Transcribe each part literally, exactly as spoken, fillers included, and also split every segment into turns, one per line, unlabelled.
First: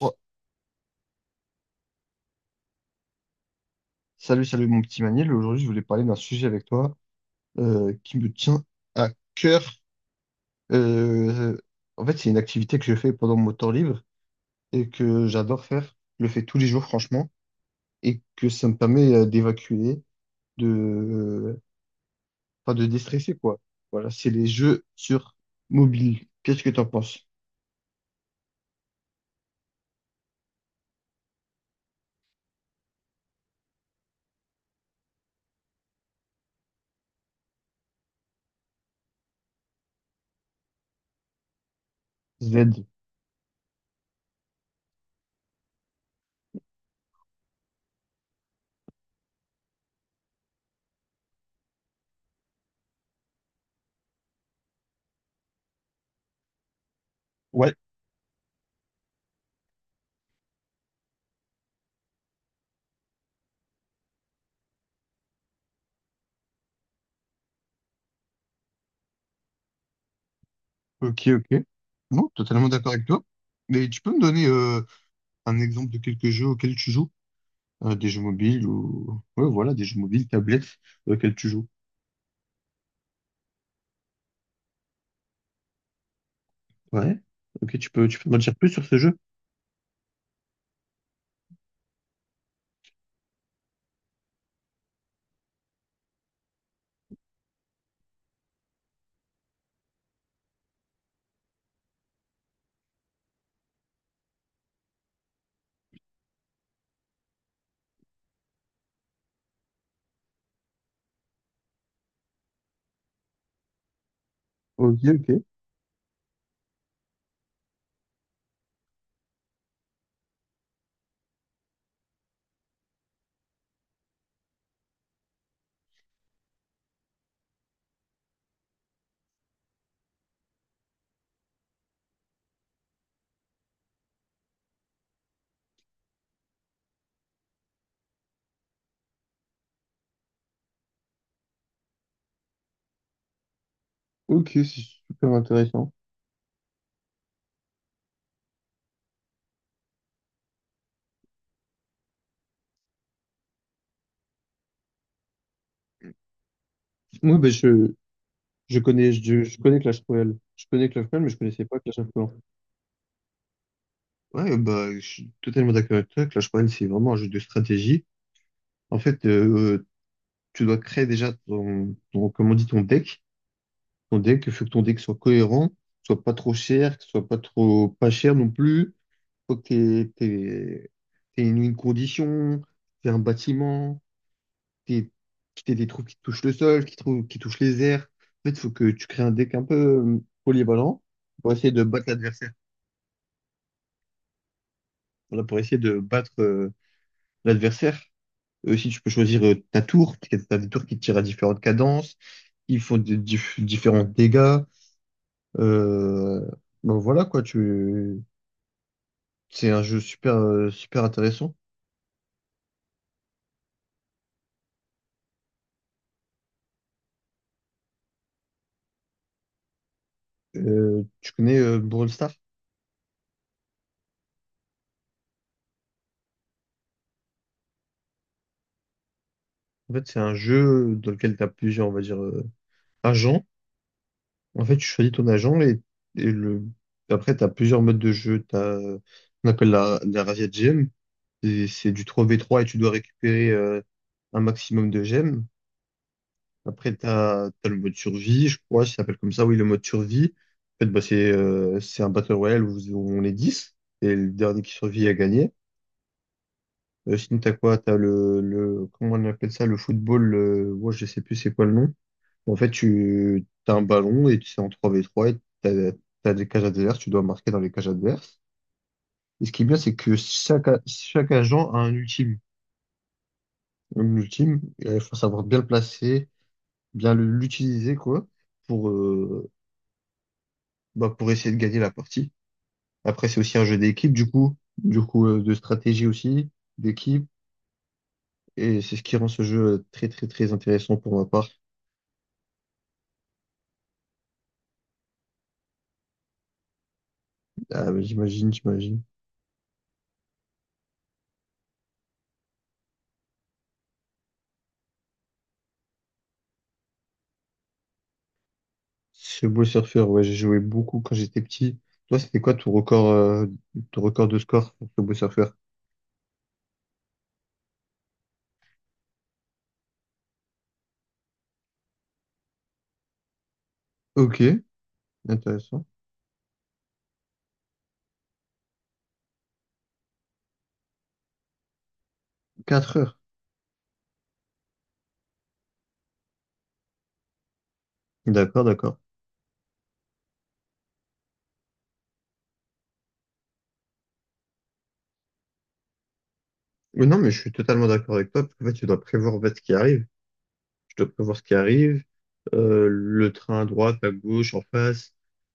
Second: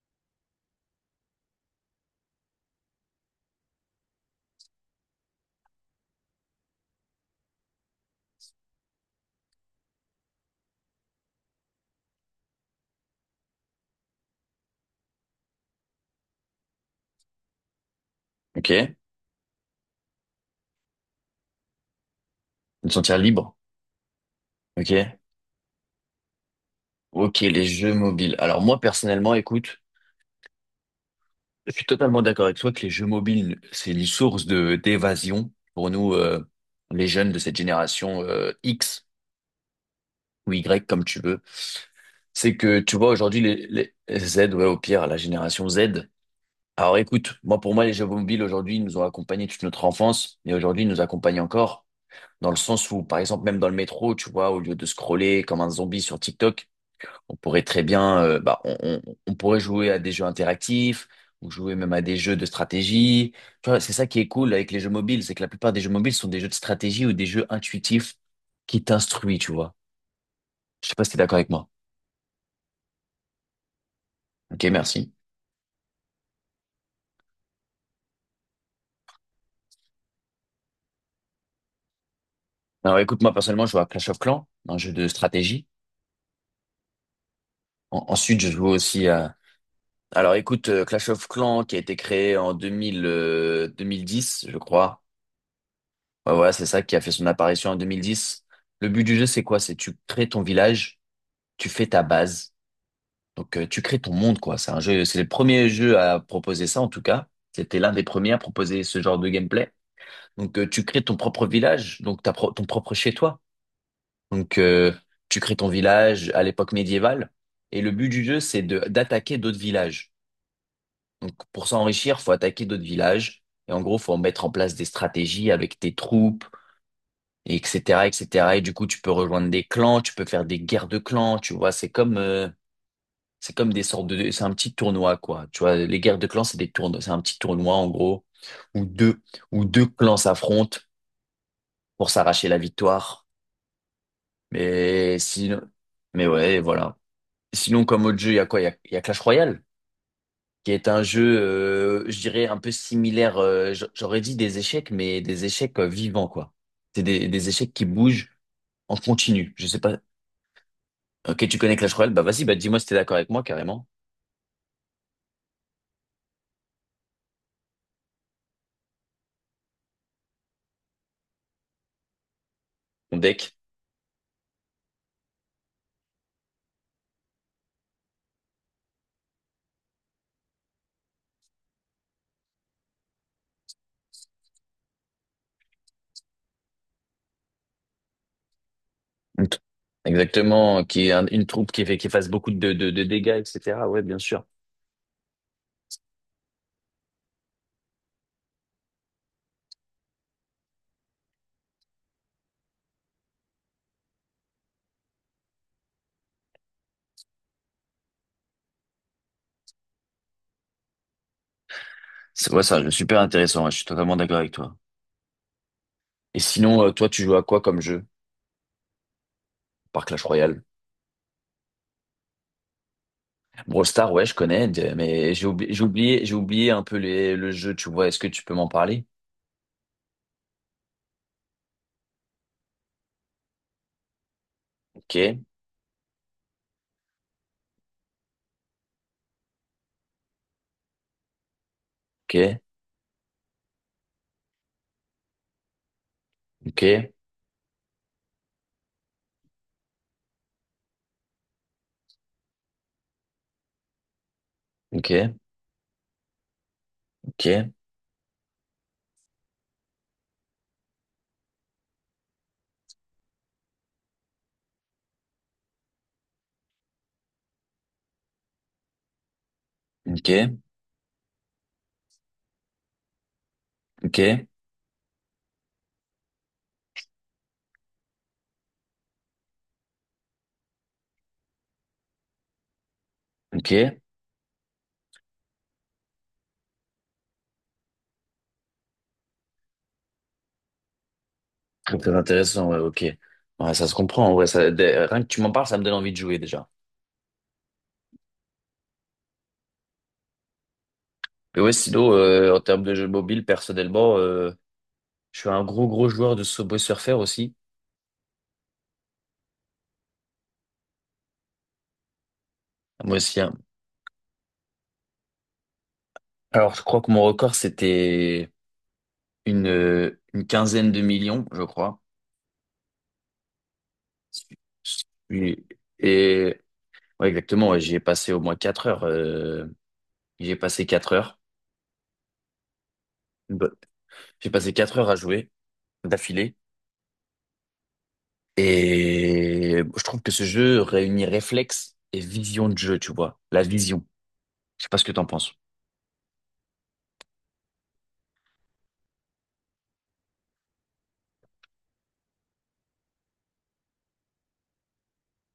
Ouais. Salut, salut mon petit Maniel. Aujourd'hui, je voulais parler d'un sujet avec toi euh, qui me tient à cœur. Euh, en fait, c'est une activité que je fais pendant mon temps libre et que j'adore faire. Je le fais tous les jours, franchement, et que ça me
Ok.
permet euh, d'évacuer, de, euh, enfin, de
De te sentir
déstresser,
libre.
quoi. Voilà, c'est les jeux
Ok.
sur mobile. Qu'est-ce que t'en penses?
Ok, les jeux mobiles. Alors moi, personnellement, écoute, je suis totalement d'accord avec toi que les jeux mobiles, c'est une source de d'évasion pour nous, euh, les jeunes de cette génération euh, X ou Y, comme tu veux. C'est que,
Z.
tu vois, aujourd'hui, les, les Z, ouais, au pire, la génération Z. Alors écoute, moi, pour moi, les jeux mobiles, aujourd'hui, ils nous ont accompagnés toute notre enfance et aujourd'hui, ils nous accompagnent encore. Dans le sens où, par exemple, même dans le métro, tu vois, au lieu de scroller comme un zombie sur TikTok, on pourrait
Ouais,
très bien, euh, bah, on, on- on pourrait jouer à des jeux interactifs ou jouer même à des jeux de stratégie. Tu vois, c'est ça qui est cool avec les jeux mobiles, c'est que la plupart des jeux mobiles sont des jeux de stratégie ou des jeux intuitifs qui t'instruisent, tu vois. Je sais pas si t'es
ok,
d'accord avec
ok.
moi.
Non, totalement d'accord avec toi. Mais tu peux me donner
Ok,
euh,
merci.
un exemple de quelques jeux auxquels tu joues? Euh, des jeux mobiles ou ouais, voilà, des jeux mobiles, tablettes euh, auxquels tu joues.
Alors écoute, moi personnellement, je joue à Clash of Clans, un jeu de stratégie.
Ouais. Ok, tu
En-
peux, tu peux m'en
ensuite, je
dire
joue
plus sur ce
aussi
jeu?
à… Alors écoute, euh, Clash of Clans qui a été créé en deux mille, euh, deux mille dix, je crois. Ouais, voilà, c'est ça qui a fait son apparition en deux mille dix. Le but du jeu, c'est quoi? C'est tu crées ton village. tu fais ta base. Donc, euh, tu crées ton monde, quoi. C'est un jeu, c'est le premier jeu à proposer ça, en tout cas. C'était l'un des premiers à proposer ce genre de gameplay. Donc, euh, tu crées ton propre village, donc ta pro- ton propre chez toi. Donc, euh,
Ok,
tu
ok.
crées ton village à l'époque médiévale. Et le but du jeu, c'est de d'attaquer d'autres villages. Donc, pour s'enrichir, faut attaquer d'autres villages. Et en gros, faut mettre en place des stratégies avec tes troupes, et etc., et cetera. Et du coup, tu peux rejoindre des clans, tu peux faire des guerres de clans. Tu vois, c'est comme, euh, c'est comme des sortes de, c'est un petit tournoi, quoi. Tu vois, les guerres de clans, c'est des tournois, c'est un petit tournoi, en gros, où deux, où deux clans s'affrontent pour s'arracher la victoire.
Ok, c'est
Mais
super
sinon,
intéressant.
mais ouais, voilà. Sinon, comme autre jeu, il y a quoi? Il y a, il y a Clash Royale, qui est un jeu, euh, je dirais, un peu similaire, euh, j- j'aurais dit des échecs, mais des échecs euh, vivants, quoi. C'est des,
Moi,
des
ben,
échecs qui
je,
bougent
je
en
connais, je,
continu.
je
Je
connais
sais pas.
Clash Royale. Je connais Clash Royale, mais je
Ok, tu
connaissais
connais
pas
Clash
Clash of
Royale? Bah,
Clans.
vas-y, bah, dis-moi si t'es d'accord avec moi, carrément.
Ouais, bah, je suis totalement d'accord avec toi. Clash Royale, c'est vraiment un jeu de stratégie. En fait, euh, tu dois créer déjà ton, ton, comment on dit, ton
Mon
deck.
deck.
Ton deck. Il faut que ton deck soit cohérent, soit pas trop cher, que soit pas trop pas cher non plus. Faut que t'aies, t'aies- t'aies une, une condition, t'aies un bâtiment, t'aies, t'aies des trous qui touchent le sol, qui, trou- qui touchent les airs. En fait, faut que tu crées un
Une
deck
tou-
un peu euh,
Exactement,
polyvalent
qui est un- une
pour essayer
troupe
de
qui fait,
battre
qui fasse beaucoup
l'adversaire.
de, de, de dégâts, et cetera. Ouais, bien sûr.
Voilà, pour essayer de battre euh, l'adversaire. Euh, Aussi, tu peux choisir euh, ta tour, parce que t'as des tours qui tirent à différentes cadences. Ils font des diff- différents dégâts. Euh, ben voilà quoi, tu c'est un jeu super, euh, super intéressant.
C'est ouais, ça, super intéressant, ouais, je suis totalement d'accord avec toi. Et sinon, euh, toi, tu joues à quoi comme jeu? Par Clash Royale?
Euh, tu connais euh, Brawl Stars?
Brawl Stars, ouais, je connais, d- mais j'ai oubli- j'ai oublié, j'ai oublié un peu les, le jeu, tu vois, est-ce que tu peux m'en parler?
En fait, c'est un jeu dans lequel tu as plusieurs, on va dire, euh, agents. En fait, tu choisis
Ok,
ton agent et, et le... après, tu as plusieurs modes de jeu. Tu as qu'on appelle la, la Razzia Gem. Et c'est du trois v
ok,
trois et tu dois récupérer euh, un maximum de gemmes.
ok,
Après, tu as, le mode survie, je crois, ça s'appelle comme ça. Oui, le mode survie. En fait, bah, c'est euh, c'est un Battle Royale où on est dix et le dernier qui survit a
ok,
gagné. Euh, sinon,
ok,
t'as quoi? T'as le, le, comment on appelle ça? Le football, le, ouais, je sais plus c'est quoi le nom. En fait, tu, t'as un ballon et tu es en trois v trois et t'as, t'as des cages adverses, tu dois marquer dans les cages adverses. Et ce qui est bien, c'est que
ok,
chaque, a- chaque agent a un ultime. Un
ok,
ultime, il faut savoir bien le placer, bien le- l'utiliser, quoi, pour, euh, bah, pour essayer de gagner la partie. Après, c'est aussi un jeu
ok.
d'équipe, du coup, du coup, euh, de stratégie aussi, d'équipe. Et c'est ce qui rend ce jeu très, très, très intéressant pour ma part.
Très, très intéressant, ouais, ok. Ouais, ça se comprend, ouais, ça, dès- rien que tu m'en parles, ça me donne envie de jouer déjà.
Ah, mais j'imagine, j'imagine.
Mais ouais, sinon, euh, en termes de jeux mobile, personnellement, euh, je suis un gros gros joueur de Subway Surfer aussi.
Beau surfeur, ouais, j'ai joué beaucoup quand j'étais petit. Toi, c'était quoi ton record,
Moi aussi,
euh,
hein.
ton record de score sur beau surfeur.
Alors, je crois que mon record, c'était une, euh, une quinzaine de millions, je crois.
Ok,
Oui.
intéressant.
Et ouais, exactement, ouais, j'y ai passé au moins quatre heures. euh, J'y ai passé quatre heures.
Quatre heures.
Bah, j'ai passé quatre heures à jouer d'affilée.
D'accord, d'accord.
Et je trouve que ce jeu réunit réflexe et vision de jeu, tu vois. La vision. Je sais pas ce que t'en penses.
Mais non, mais je suis totalement d'accord avec toi, parce qu'en fait, tu dois prévoir en fait, ce qui arrive. Tu dois prévoir ce qui arrive, euh, le train à droite, à gauche, en face,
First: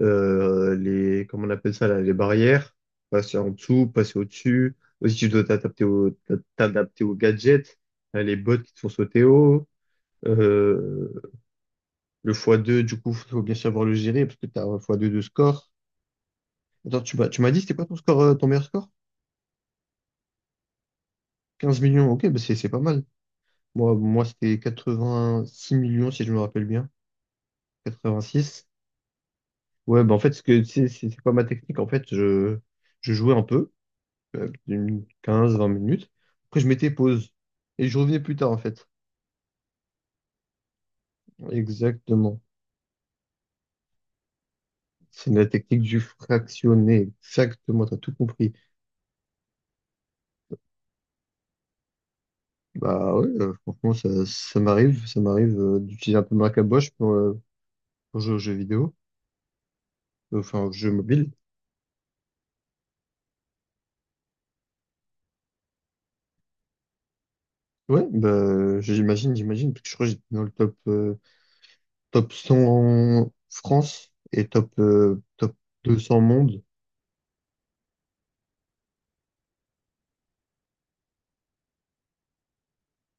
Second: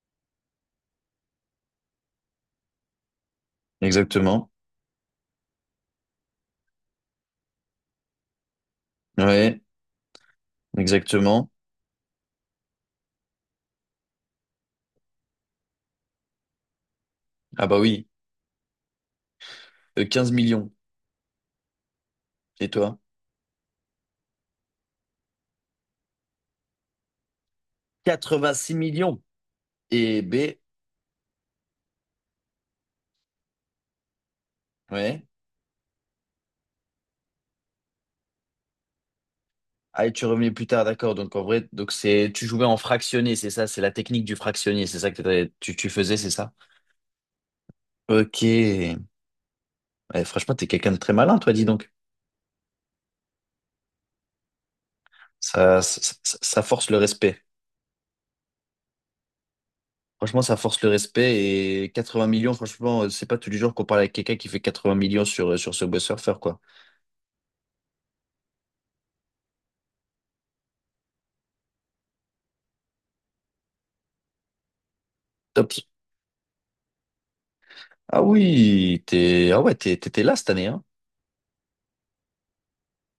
euh, les, comment on appelle ça, là, les barrières, passer en dessous, passer
Exactement.
au-dessus. Aussi, tu dois t'adapter au, t'adapter aux gadgets, euh, les bottes qui te font sauter
Ouais,
haut. Euh,
exactement.
le fois deux, du coup, faut bien savoir le gérer parce que tu as un fois deux de score. Attends, tu m'as, tu m'as dit,
Ah
c'était
bah
quoi ton
oui,
score, euh, ton meilleur score?
Euh, 15 millions.
Quinze millions, ok, bah c'est c'est
Et
pas
toi?
mal. Moi, moi c'était quatre-vingt-six millions, si je me rappelle bien. Quatre-vingt-six.
Quatre-vingt-six millions.
Ouais, bah en
Et
fait, ce
B,
que c'est c'est- c'est pas ma technique. En fait, je, je jouais un peu, euh, une
ouais.
quinze, vingt minutes. Après, je mettais pause. Et je revenais plus tard, en fait.
Ah, et tu revenais plus tard, d'accord. Donc en vrai, donc c'est
Exactement.
tu jouais en fractionné, c'est ça, c'est la technique du fractionné, c'est ça que
C'est la
t'avais- tu,
technique
tu
du
faisais, c'est ça?
fractionné. Exactement, t'as tout compris.
Ok. Ouais, franchement, t'es quelqu'un de très malin, toi, dis donc.
Bah ouais, euh, franchement, ça, ça m'arrive, ça m'arrive euh,
Ça, ça,
d'utiliser un peu
ça-
ma
ça force
caboche
le
pour, euh,
respect.
pour jouer aux jeux vidéo, euh,
Franchement, ça
enfin aux
force le
jeux mobiles.
respect et 80 millions, franchement, euh, c'est pas tous les jours qu'on parle avec quelqu'un qui fait 80 millions sur, euh, sur ce beau surfer quoi.
Ouais, bah j'imagine, j'imagine, parce que je crois que j'étais dans le top, euh, top cent en France et top, euh, top
Top.
deux cents monde.
Ah oui, t'es, ah ouais, t'es- t'étais là cette année, hein.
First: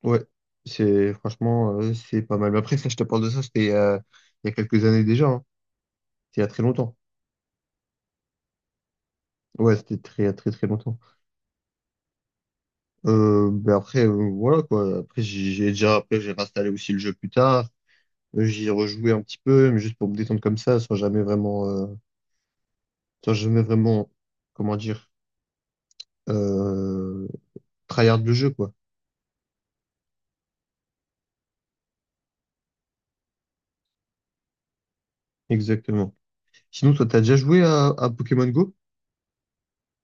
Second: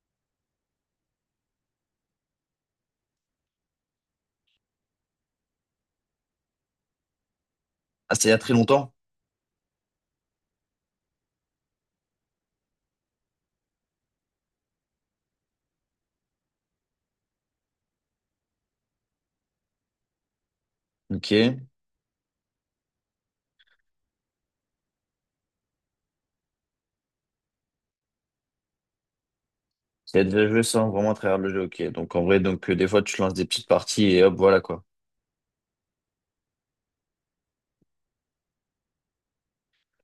Ouais, c'est franchement, euh, c'est pas mal. Mais après, ça, je te parle de ça, c'était euh, il y a quelques années déjà, hein. C'était il y a très longtemps.
Ah, c'est il y a très longtemps.
Ouais, c'était très, très, très longtemps. Euh, bah après, euh, voilà quoi. Après, j'ai j'ai déjà, après, j'ai installé aussi le jeu plus tard. J'y rejouais un petit peu, mais juste pour me détendre comme ça, sans jamais
Ok.
vraiment,
Il
euh, sans jamais vraiment, comment dire, euh, tryhard le jeu, quoi.
a déjà joué sans vraiment à travers le jeu, ok. Donc en vrai, donc euh, des fois, tu lances des petites parties et hop, voilà, quoi.
Exactement. Sinon, toi, t'as déjà joué à, à Pokémon Go?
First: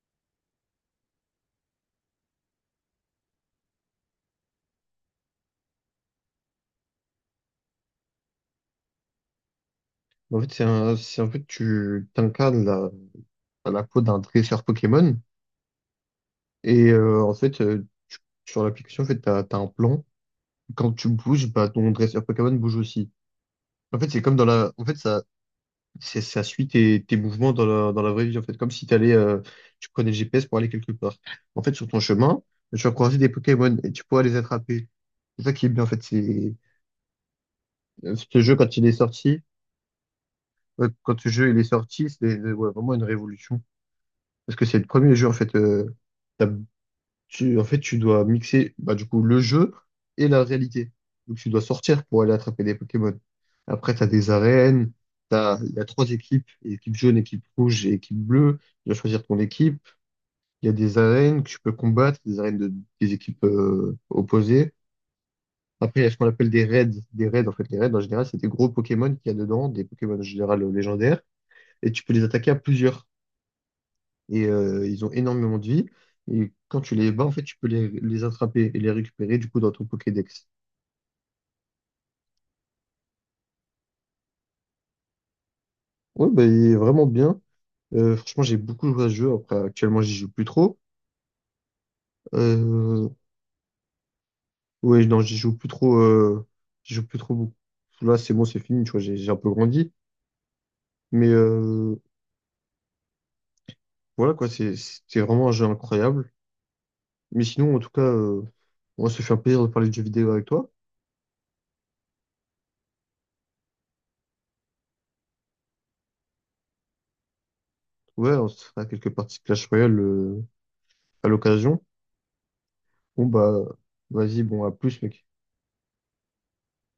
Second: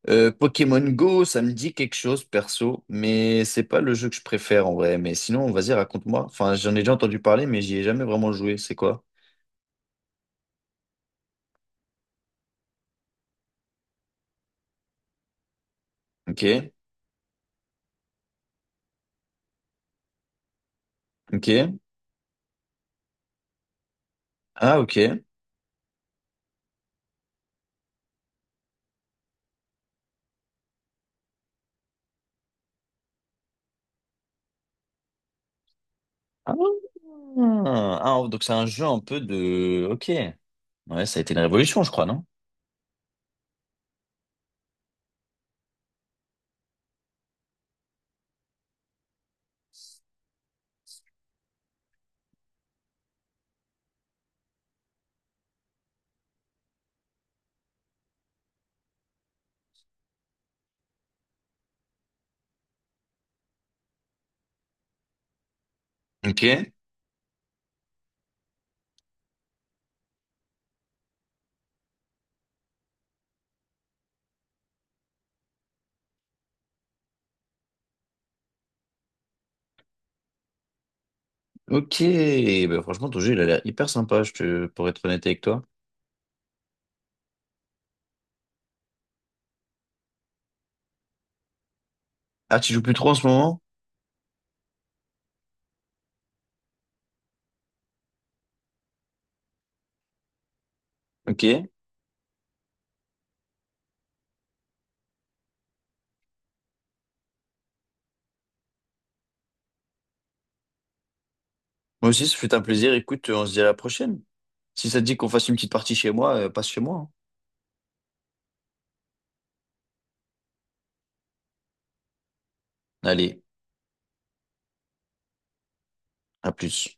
Euh, Pokémon Go, ça me dit quelque chose, perso, mais c'est pas le jeu que je préfère en vrai. Mais sinon, vas-y, raconte-moi. Enfin, j'en ai déjà entendu parler, mais j'y ai jamais vraiment joué. C'est quoi?
Bah, en fait, c'est un, c'est en fait, tu t'incarnes la, la peau d'un dresseur Pokémon,
Ok.
et euh, en fait, euh, tu- sur l'application, en fait, t'as, t'as un plan. Quand tu bouges, bah,
Ok.
ton dresseur Pokémon bouge aussi. En fait, c'est comme dans la,
Ah,
en fait,
ok.
ça, c'est- ça suit tes, tes mouvements dans la, dans la vraie vie, en fait, comme si t'allais, euh, tu prenais le G P S pour aller quelque part. En fait, sur ton chemin, tu vas croiser des Pokémon et tu pourras les attraper. C'est ça qui est bien, en fait. C'est,
Ah, ah,
euh,
ah,
ce
donc c'est
jeu,
un
quand il
jeu
est
un peu
sorti,
de… Ok.
euh,
Ouais, ça
quand
a
ce
été une
jeu il est
révolution, je crois,
sorti,
non?
c'est euh, ouais, vraiment une révolution. Parce que c'est le premier jeu, en fait, euh, tu, en fait, tu dois mixer bah, du coup le jeu et la réalité. Donc tu dois sortir pour aller attraper des Pokémon. Après, tu as des arènes, t'as, il y a trois équipes, équipe jaune, équipe rouge et équipe bleue. Tu dois choisir ton équipe. Il y a des arènes que tu peux combattre, des arènes de, des équipes euh, opposées. Après, il y a ce qu'on appelle des
Ok.
raids. Des raids, en fait, les raids, en général, c'est des gros Pokémon qu'il y a dedans, des Pokémon en général euh, légendaires. Et tu peux les attaquer à plusieurs et euh, ils ont énormément de vie. Et quand tu les bats, en fait, tu peux les, les attraper et les récupérer du coup dans ton Pokédex.
Ok. Bah, franchement, ton jeu, il a l'air hyper sympa, je te… pour être honnête avec toi.
Ouais, bah, il est vraiment bien. Euh, franchement, j'ai beaucoup joué à ce jeu. Après, actuellement, j'y joue plus trop.
Ah, tu joues plus
Euh,
trop en ce moment?
ouais, non, j'y joue plus trop. Euh, j'y joue plus trop beaucoup. Là, c'est bon, c'est fini. Tu vois, j'ai j'ai un peu grandi. Mais
Ok. Moi
euh, voilà, quoi, c'est c'est vraiment un jeu incroyable. Mais sinon, en tout cas, euh, on se fait un plaisir de parler de jeux vidéo avec toi.
aussi, ça fut un plaisir. Écoute, on se dit à la prochaine. Si ça te dit qu'on fasse une petite partie chez moi, euh, passe chez moi, hein.
Ouais, on se fera quelques parties de Clash Royale euh, à l'occasion. Bon,
Allez,
bah, vas-y, bon, à plus, mec.
à plus.